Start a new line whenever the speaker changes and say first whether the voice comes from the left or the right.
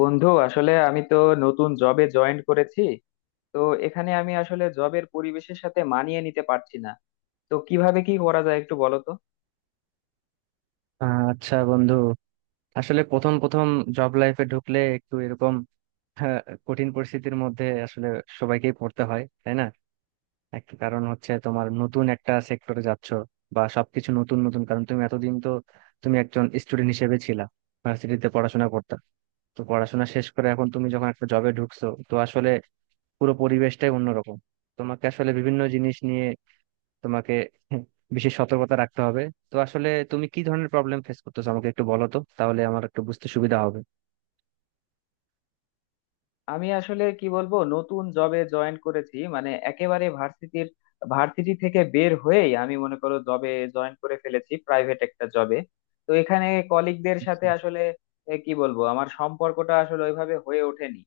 left: বন্ধু, আসলে আমি তো নতুন জবে জয়েন করেছি। তো এখানে আমি আসলে জবের পরিবেশের সাথে মানিয়ে নিতে পারছি না। তো কিভাবে কি করা যায় একটু বলো তো।
right: আচ্ছা বন্ধু, আসলে প্রথম প্রথম জব লাইফে ঢুকলে একটু এরকম হ্যাঁ, কঠিন পরিস্থিতির মধ্যে আসলে সবাইকেই পড়তে হয়, তাই না? একটা কারণ হচ্ছে তোমার নতুন একটা সেক্টরে যাচ্ছ বা সবকিছু নতুন নতুন, কারণ তুমি এতদিন তো একজন স্টুডেন্ট হিসেবে ছিলা, ভার্সিটিতে পড়াশোনা করতে। তো পড়াশোনা শেষ করে এখন তুমি যখন একটা জবে ঢুকছো তো আসলে পুরো পরিবেশটাই অন্যরকম। তোমাকে আসলে বিভিন্ন জিনিস নিয়ে তোমাকে বিশেষ সতর্কতা রাখতে হবে। তো আসলে তুমি কি ধরনের প্রবলেম ফেস করতেছো আমাকে একটু বলো তো, তাহলে আমার একটু বুঝতে সুবিধা হবে।
left: আমি আসলে কি বলবো, নতুন জবে জয়েন করেছি, মানে একেবারে ভার্সিটি থেকে বের হয়েই আমি মনে করো জবে জয়েন করে ফেলেছি, প্রাইভেট একটা জবে। তো এখানে কলিগদের সাথে
right: আচ্ছা।
left: আসলে কি বলবো, আমার সম্পর্কটা আসলে ওইভাবে হয়ে ওঠেনি।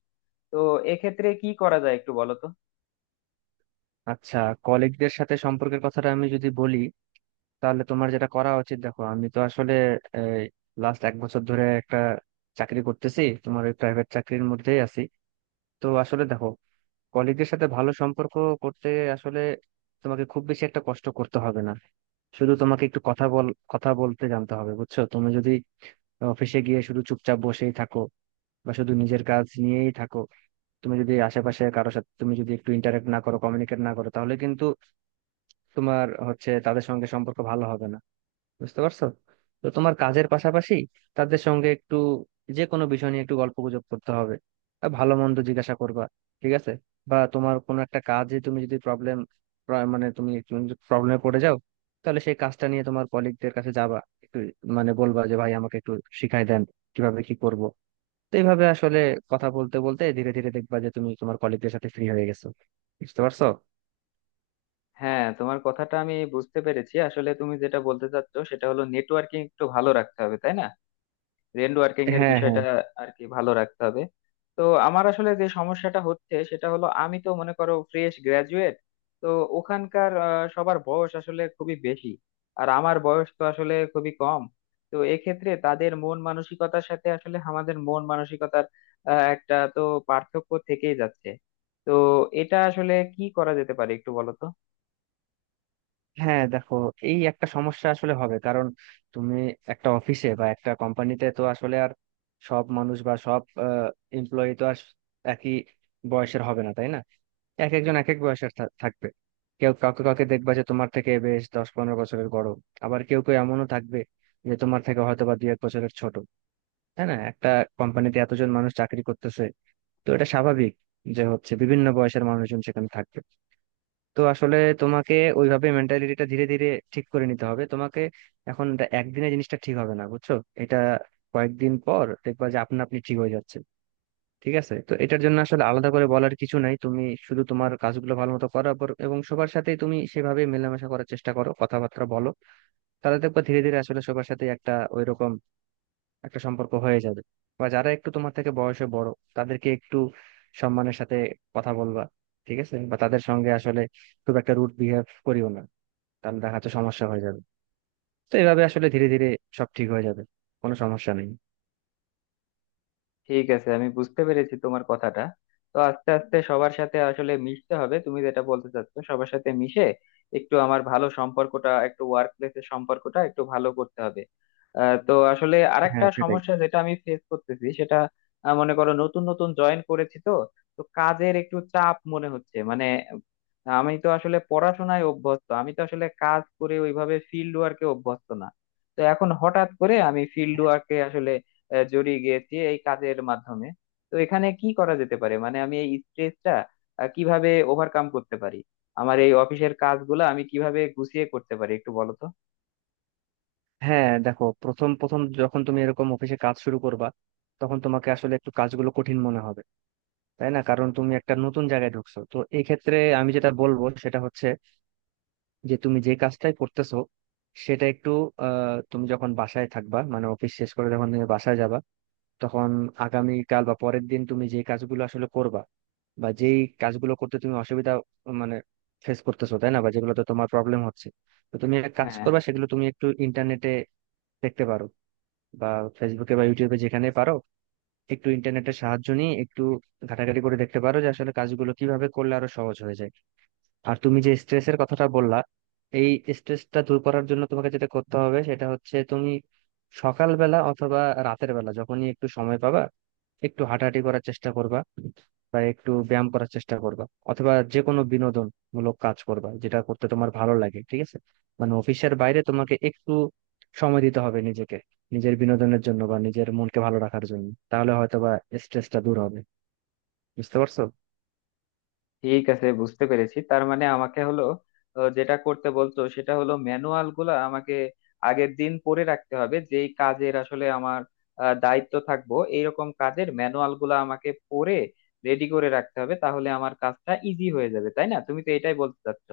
left: তো এক্ষেত্রে কি করা যায় একটু বলো তো।
right: আচ্ছা। কলিগদের সাথে সম্পর্কের কথাটা আমি যদি বলি, তাহলে তোমার যেটা করা উচিত, দেখো আমি তো আসলে লাস্ট 1 বছর ধরে একটা চাকরি করতেছি, তোমার ওই প্রাইভেট চাকরির মধ্যেই আছি। তো আসলে দেখো, কলিগদের সাথে ভালো সম্পর্ক করতে আসলে তোমাকে খুব বেশি একটা কষ্ট করতে হবে না। শুধু তোমাকে একটু কথা বলতে জানতে হবে, বুঝছো? তুমি যদি অফিসে গিয়ে শুধু চুপচাপ বসেই থাকো বা শুধু নিজের কাজ নিয়েই থাকো, তুমি যদি আশেপাশে কারোর সাথে তুমি যদি একটু ইন্টারাক্ট না করো, কমিউনিকেট না করো, তাহলে কিন্তু তোমার হচ্ছে তাদের সঙ্গে সম্পর্ক ভালো হবে না। বুঝতে পারছো? তো তোমার কাজের পাশাপাশি তাদের সঙ্গে একটু যে কোনো বিষয় নিয়ে একটু গল্প গুজব করতে হবে আর ভালো মন্দ জিজ্ঞাসা করবা, ঠিক আছে? বা তোমার কোনো একটা কাজে তুমি যদি প্রবলেম, মানে তুমি একটু প্রবলেমে পড়ে যাও, তাহলে সেই কাজটা নিয়ে তোমার কলিগদের কাছে যাবা, একটু মানে বলবা যে ভাই আমাকে একটু শিখাই দেন কিভাবে কি করব। তো এইভাবে আসলে কথা বলতে বলতে ধীরে ধীরে দেখবা যে তুমি তোমার কলিগদের সাথে ফ্রি হয়ে গেছো। বুঝতে পারছো?
left: হ্যাঁ, তোমার কথাটা আমি বুঝতে পেরেছি। আসলে তুমি যেটা বলতে চাচ্ছ সেটা হলো নেটওয়ার্কিং একটু ভালো রাখতে হবে, তাই না? নেট ওয়ার্কিং এর
right: হ্যাঁ, হ্যাঁ।
left: বিষয়টা আর কি ভালো রাখতে হবে। তো আমার আসলে যে সমস্যাটা হচ্ছে সেটা হলো, আমি তো মনে করো ফ্রেশ গ্রাজুয়েট। তো ওখানকার সবার বয়স আসলে খুবই বেশি, আর আমার বয়স তো আসলে খুবই কম। তো এক্ষেত্রে তাদের মন মানসিকতার সাথে আসলে আমাদের মন মানসিকতার একটা তো পার্থক্য থেকেই যাচ্ছে। তো এটা আসলে কি করা যেতে পারে একটু বলো তো।
right: হ্যাঁ দেখো, এই একটা সমস্যা আসলে হবে, কারণ তুমি একটা অফিসে বা একটা কোম্পানিতে তো আসলে আর সব মানুষ বা সব এমপ্লয়ি তো আর একই বয়সের হবে না, তাই না? এক একজন এক এক বয়সের থাকবে। কেউ কাউকে কাউকে দেখবা যে তোমার থেকে বেশ 10-15 বছরের বড়, আবার কেউ কেউ এমনও থাকবে যে তোমার থেকে হয়তো বা 2-1 বছরের ছোট। তাই না, একটা কোম্পানিতে এতজন মানুষ চাকরি করতেছে, তো এটা স্বাভাবিক যে হচ্ছে বিভিন্ন বয়সের মানুষজন সেখানে থাকবে। তো আসলে তোমাকে ওইভাবে মেন্টালিটিটা ধীরে ধীরে ঠিক করে নিতে হবে। তোমাকে এখন এটা একদিনে জিনিসটা ঠিক হবে না, বুঝছো? এটা কয়েকদিন পর দেখবা যে আপনা আপনি ঠিক হয়ে যাচ্ছে। ঠিক আছে, তো এটার জন্য আসলে আলাদা করে বলার কিছু নাই, তুমি শুধু তোমার কাজগুলো ভালো মতো করো এবং সবার সাথে তুমি সেভাবে মেলামেশা করার চেষ্টা করো, কথাবার্তা বলো, তাহলে দেখবা ধীরে ধীরে আসলে সবার সাথে একটা ওইরকম একটা সম্পর্ক হয়ে যাবে। বা যারা একটু তোমার থেকে বয়সে বড়, তাদেরকে একটু সম্মানের সাথে কথা বলবা, ঠিক আছে? বা তাদের সঙ্গে আসলে খুব একটা রুড বিহেভ করিও না, তাহলে দেখা যাচ্ছে সমস্যা হয়ে যাবে। তো এভাবে আসলে ধীরে ধীরে সব ঠিক হয়ে যাবে, কোনো সমস্যা নেই।
left: ঠিক আছে, আমি বুঝতে পেরেছি তোমার কথাটা। তো আস্তে আস্তে সবার সাথে আসলে মিশতে হবে, তুমি যেটা বলতে চাচ্ছো, সবার সাথে মিশে একটু আমার ভালো সম্পর্কটা, একটু ওয়ার্ক প্লেসের সম্পর্কটা একটু ভালো করতে হবে। তো আসলে আরেকটা
right: হ্যাঁ সেটাই।
left: সমস্যা যেটা আমি ফেস করতেছি সেটা, মনে করো নতুন নতুন জয়েন করেছি তো, তো কাজের একটু চাপ মনে হচ্ছে। মানে আমি তো আসলে পড়াশোনায় অভ্যস্ত, আমি তো আসলে কাজ করে ওইভাবে ফিল্ড ওয়ার্কে অভ্যস্ত না। তো এখন হঠাৎ করে আমি ফিল্ড ওয়ার্কে আসলে জড়িয়ে গিয়েছি এই কাজের মাধ্যমে। তো এখানে কি করা যেতে পারে, মানে আমি এই স্ট্রেসটা কিভাবে ওভারকাম করতে পারি, আমার এই অফিসের কাজগুলো আমি কিভাবে গুছিয়ে করতে পারি একটু বলো তো।
right: হ্যাঁ দেখো, প্রথম প্রথম যখন তুমি এরকম অফিসে কাজ শুরু করবা, তখন তোমাকে আসলে একটু কাজগুলো কঠিন মনে হবে, তাই না? কারণ তুমি একটা নতুন জায়গায় ঢুকছো। তো এই ক্ষেত্রে আমি যেটা বলবো সেটা হচ্ছে যে তুমি যে কাজটাই করতেছো সেটা একটু তুমি যখন বাসায় থাকবা, মানে অফিস শেষ করে যখন তুমি বাসায় যাবা, তখন আগামীকাল বা পরের দিন তুমি যে কাজগুলো আসলে করবা বা যেই কাজগুলো করতে তুমি অসুবিধা মানে ফেস করতেছো, তাই না, বা যেগুলোতে তোমার প্রবলেম হচ্ছে, তো তুমি এক কাজ
left: হ্যাঁ,
right: করবা, সেগুলো তুমি একটু ইন্টারনেটে দেখতে পারো বা ফেসবুকে বা ইউটিউবে, যেখানে পারো একটু ইন্টারনেটের সাহায্য নিয়ে একটু ঘাটাঘাটি করে দেখতে পারো যে আসলে কাজগুলো কিভাবে করলে আরো সহজ হয়ে যায়। আর তুমি যে স্ট্রেসের কথাটা বললা, এই স্ট্রেসটা দূর করার জন্য তোমাকে যেটা করতে হবে সেটা হচ্ছে তুমি সকালবেলা অথবা রাতের বেলা যখনই একটু সময় পাবা, একটু হাঁটাহাঁটি করার চেষ্টা করবা বা একটু ব্যায়াম করার চেষ্টা করবা, অথবা যে কোনো বিনোদনমূলক কাজ করবা যেটা করতে তোমার ভালো লাগে, ঠিক আছে? মানে অফিসের বাইরে তোমাকে একটু সময় দিতে হবে নিজেকে, নিজের বিনোদনের জন্য বা নিজের মনকে ভালো রাখার জন্য, তাহলে হয়তোবা স্ট্রেসটা দূর হবে। বুঝতে পারছো?
left: ঠিক আছে, বুঝতে পেরেছি। তার মানে আমাকে হলো যেটা করতে বলতো সেটা হলো ম্যানুয়াল গুলা আমাকে আগের দিন পড়ে রাখতে হবে, যেই কাজের আসলে আমার দায়িত্ব থাকবো এইরকম কাজের ম্যানুয়াল গুলা আমাকে পড়ে রেডি করে রাখতে হবে, তাহলে আমার কাজটা ইজি হয়ে যাবে, তাই না? তুমি তো এটাই বলতে চাচ্ছ।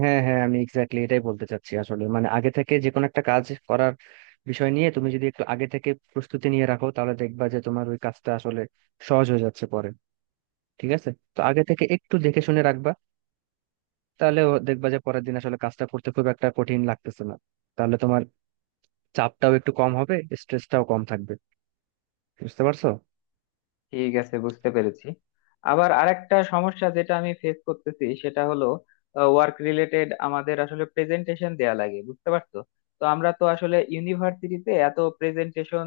right: হ্যাঁ, হ্যাঁ, আমি এক্স্যাক্টলি এটাই বলতে চাচ্ছি আসলে। মানে আগে থেকে যে কোনো একটা কাজ করার বিষয় নিয়ে তুমি যদি একটু আগে থেকে প্রস্তুতি নিয়ে রাখো, তাহলে দেখবা যে তোমার ওই কাজটা আসলে সহজ হয়ে যাচ্ছে পরে। ঠিক আছে, তো আগে থেকে একটু দেখে শুনে রাখবা, তাহলে ও দেখবা যে পরের দিন আসলে কাজটা করতে খুব একটা কঠিন লাগতেছে না। তাহলে তোমার চাপটাও একটু কম হবে, স্ট্রেসটাও কম থাকবে। বুঝতে পারছো?
left: ঠিক আছে, বুঝতে পেরেছি। আবার আরেকটা সমস্যা যেটা আমি ফেস করতেছি সেটা হলো ওয়ার্ক রিলেটেড আমাদের আসলে প্রেজেন্টেশন দেয়া লাগে, বুঝতে পারছো? তো আমরা তো আসলে ইউনিভার্সিটিতে এত প্রেজেন্টেশন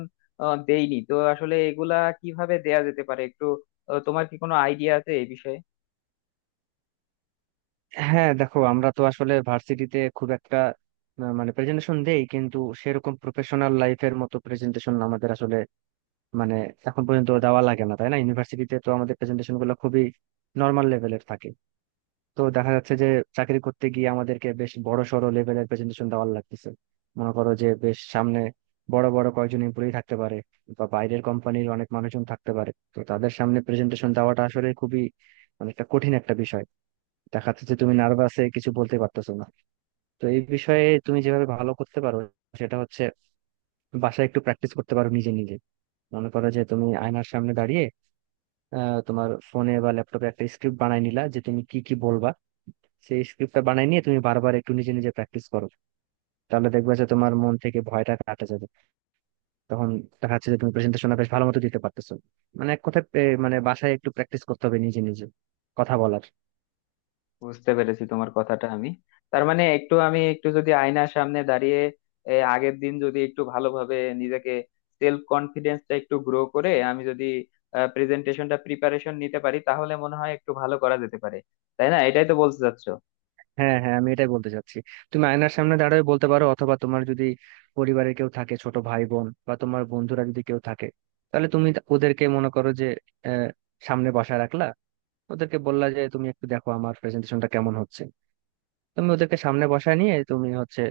left: দেইনি। তো আসলে এগুলা কিভাবে দেয়া যেতে পারে, একটু তোমার কি কোনো আইডিয়া আছে এই বিষয়ে?
right: হ্যাঁ দেখো, আমরা তো আসলে ভার্সিটিতে খুব একটা মানে প্রেজেন্টেশন দেই, কিন্তু সেরকম প্রফেশনাল লাইফের মতো প্রেজেন্টেশন আমাদের আসলে মানে এখন পর্যন্ত দেওয়া লাগে না, তাই না? ইউনিভার্সিটিতে তো আমাদের প্রেজেন্টেশন গুলো খুবই নর্মাল লেভেলের থাকে। তো দেখা যাচ্ছে যে চাকরি করতে গিয়ে আমাদেরকে বেশ বড় সড় লেভেলের প্রেজেন্টেশন দেওয়া লাগতেছে। মনে করো যে বেশ সামনে বড় বড় কয়েকজন এমপ্লয়ি থাকতে পারে বা বাইরের কোম্পানির অনেক মানুষজন থাকতে পারে, তো তাদের সামনে প্রেজেন্টেশন দেওয়াটা আসলে খুবই মানে একটা কঠিন একটা বিষয়। দেখা যাচ্ছে যে তুমি নার্ভাসে কিছু বলতে পারতেছো না। তো এই বিষয়ে তুমি যেভাবে ভালো করতে পারো সেটা হচ্ছে বাসায় একটু প্র্যাকটিস করতে পারো নিজে নিজে। মনে করো যে তুমি আয়নার সামনে দাঁড়িয়ে তোমার ফোনে বা ল্যাপটপে একটা স্ক্রিপ্ট বানাই নিলা যে তুমি কি কি বলবা, সেই স্ক্রিপ্টটা বানাই নিয়ে তুমি বারবার একটু নিজে নিজে প্র্যাকটিস করো, তাহলে দেখবে যে তোমার মন থেকে ভয়টা কাটা যাবে। তখন দেখা যাচ্ছে যে তুমি প্রেজেন্টেশনটা বেশ ভালো মতো দিতে পারতেছো। মানে এক কথায় মানে বাসায় একটু প্র্যাকটিস করতে হবে নিজে নিজে কথা বলার।
left: বুঝতে পেরেছি তোমার কথাটা আমি। তার মানে একটু আমি একটু যদি আয়নার সামনে দাঁড়িয়ে আগের দিন যদি একটু ভালোভাবে নিজেকে, সেলফ কনফিডেন্সটা একটু গ্রো করে আমি যদি প্রেজেন্টেশনটা প্রিপারেশন নিতে পারি, তাহলে মনে হয় একটু ভালো করা যেতে পারে, তাই না? এটাই তো বলতে চাচ্ছো।
right: হ্যাঁ, হ্যাঁ, আমি এটাই বলতে চাচ্ছি। তুমি আয়নার সামনে দাঁড়িয়ে বলতে পারো, অথবা তোমার যদি পরিবারে কেউ থাকে, ছোট ভাই বোন বা তোমার বন্ধুরা যদি কেউ থাকে, তাহলে তুমি ওদেরকে মনে করো যে আহ, সামনে বসায় রাখলা, ওদেরকে বললা যে তুমি একটু দেখো আমার প্রেজেন্টেশনটা কেমন হচ্ছে। তুমি ওদেরকে সামনে বসায় নিয়ে তুমি হচ্ছে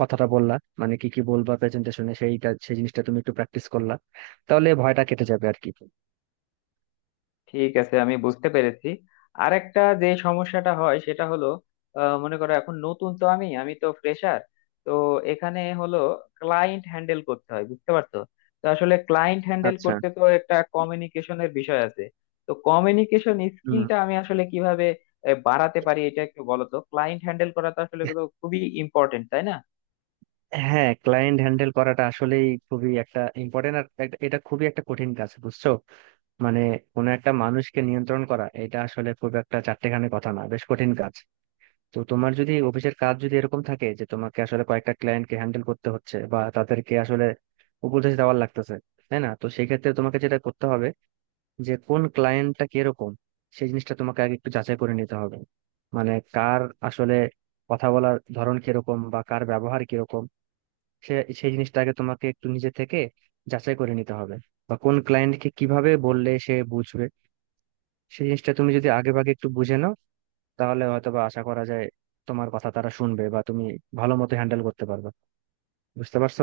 right: কথাটা বললা, মানে কি কি বলবা প্রেজেন্টেশনে সেইটা, সেই জিনিসটা তুমি একটু প্র্যাকটিস করলা, তাহলে ভয়টা কেটে যাবে আর কি।
left: ঠিক আছে, আমি বুঝতে পেরেছি। আর একটা যে সমস্যাটা হয় সেটা হলো, মনে করো এখন নতুন তো, আমি আমি তো ফ্রেশার। তো এখানে হলো ক্লায়েন্ট হ্যান্ডেল করতে হয়, বুঝতে পারছো? তো আসলে ক্লায়েন্ট হ্যান্ডেল
right: আচ্ছা।
left: করতে তো একটা কমিউনিকেশনের বিষয় আছে। তো কমিউনিকেশন
right: হুম।
left: স্কিলটা আমি আসলে কিভাবে বাড়াতে পারি এটা একটু বলো তো। ক্লায়েন্ট হ্যান্ডেল করা তো আসলে তো খুবই ইম্পর্টেন্ট, তাই না?
right: হ্যাঁ, ক্লায়েন্ট হ্যান্ডেল করাটা আসলেই খুবই একটা ইম্পর্টেন্ট আর এটা খুবই একটা কঠিন কাজ, বুঝছো? মানে কোনো একটা মানুষকে নিয়ন্ত্রণ করা এটা আসলে খুব একটা চারটেখানি কথা না, বেশ কঠিন কাজ। তো তোমার যদি অফিসের কাজ যদি এরকম থাকে যে তোমাকে আসলে কয়েকটা ক্লায়েন্টকে হ্যান্ডেল করতে হচ্ছে বা তাদেরকে আসলে উপদেশ দেওয়ার লাগতেছে, তাই না, তো সেই ক্ষেত্রে তোমাকে যেটা করতে হবে, যে কোন ক্লায়েন্টটা কিরকম সেই জিনিসটা তোমাকে আগে একটু যাচাই করে নিতে হবে। মানে কার আসলে কথা বলার ধরন কিরকম বা কার ব্যবহার কিরকম, সে সেই জিনিসটা আগে তোমাকে একটু নিজে থেকে যাচাই করে নিতে হবে। বা কোন ক্লায়েন্টকে কিভাবে বললে সে বুঝবে সেই জিনিসটা তুমি যদি আগে ভাগে একটু বুঝে নাও, তাহলে হয়তো বা আশা করা যায় তোমার কথা তারা শুনবে বা তুমি ভালো মতো হ্যান্ডেল করতে পারবে। বুঝতে পারছো?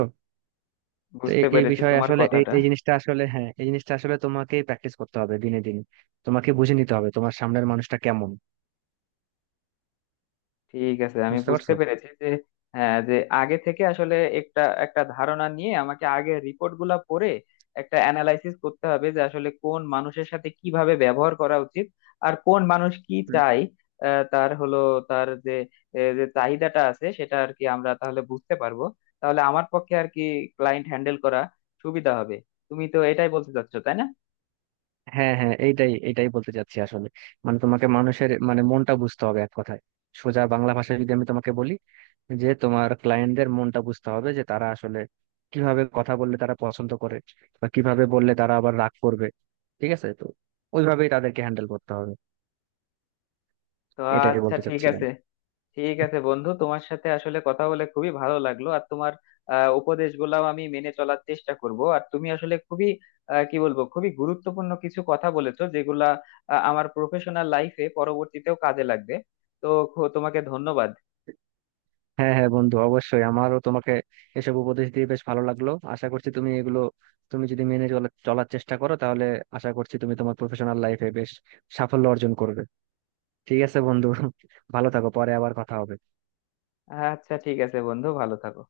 right: তো এই
left: বুঝতে
right: এই
left: পেরেছি
right: বিষয়ে
left: তোমার
right: আসলে এই
left: কথাটা।
right: এই জিনিসটা আসলে হ্যাঁ এই জিনিসটা আসলে তোমাকেই প্র্যাকটিস করতে হবে দিনে দিনে। তোমাকে বুঝে নিতে হবে তোমার সামনের মানুষটা কেমন।
left: ঠিক আছে, আমি
right: বুঝতে
left: বুঝতে
right: পারছো?
left: পেরেছি যে, হ্যাঁ, যে আগে থেকে আসলে একটা একটা ধারণা নিয়ে আমাকে আগে রিপোর্ট গুলা পড়ে একটা অ্যানালাইসিস করতে হবে যে আসলে কোন মানুষের সাথে কিভাবে ব্যবহার করা উচিত, আর কোন মানুষ কি চাই, তার হলো, তার যে যে চাহিদাটা আছে সেটা আর কি আমরা তাহলে বুঝতে পারবো। তাহলে আমার পক্ষে আর কি ক্লায়েন্ট হ্যান্ডেল করা সুবিধা হবে। তুমি তো এটাই বলতে চাচ্ছো, তাই না?
right: হ্যাঁ, হ্যাঁ, এইটাই এইটাই বলতে চাচ্ছি আসলে। মানে তোমাকে মানুষের মানে মনটা বুঝতে হবে এক কথায়। সোজা বাংলা ভাষায় যদি আমি তোমাকে বলি, যে তোমার ক্লায়েন্টদের মনটা বুঝতে হবে যে তারা আসলে কিভাবে কথা বললে তারা পছন্দ করে বা কিভাবে বললে তারা আবার রাগ করবে। ঠিক আছে, তো ওইভাবেই তাদেরকে হ্যান্ডেল করতে হবে,
left: তো
right: এটাই
left: আচ্ছা,
right: বলতে
left: ঠিক
right: চাচ্ছিলাম।
left: আছে। ঠিক আছে বন্ধু, তোমার সাথে আসলে কথা বলে খুবই ভালো লাগলো। আর তোমার উপদেশগুলাও আমি মেনে চলার চেষ্টা করব। আর তুমি আসলে খুবই কি বলবো, খুবই গুরুত্বপূর্ণ কিছু কথা বলেছো যেগুলা আমার প্রফেশনাল লাইফে পরবর্তীতেও কাজে লাগবে। তো তোমাকে ধন্যবাদ।
right: হ্যাঁ, হ্যাঁ, বন্ধু, অবশ্যই, আমারও তোমাকে এসব উপদেশ দিয়ে বেশ ভালো লাগলো। আশা করছি তুমি এগুলো তুমি যদি মেনে চলার চেষ্টা করো, তাহলে আশা করছি তুমি তোমার প্রফেশনাল লাইফে বেশ সাফল্য অর্জন করবে। ঠিক আছে বন্ধু, ভালো থাকো, পরে আবার কথা হবে।
left: আচ্ছা, ঠিক আছে বন্ধু, ভালো থাকো।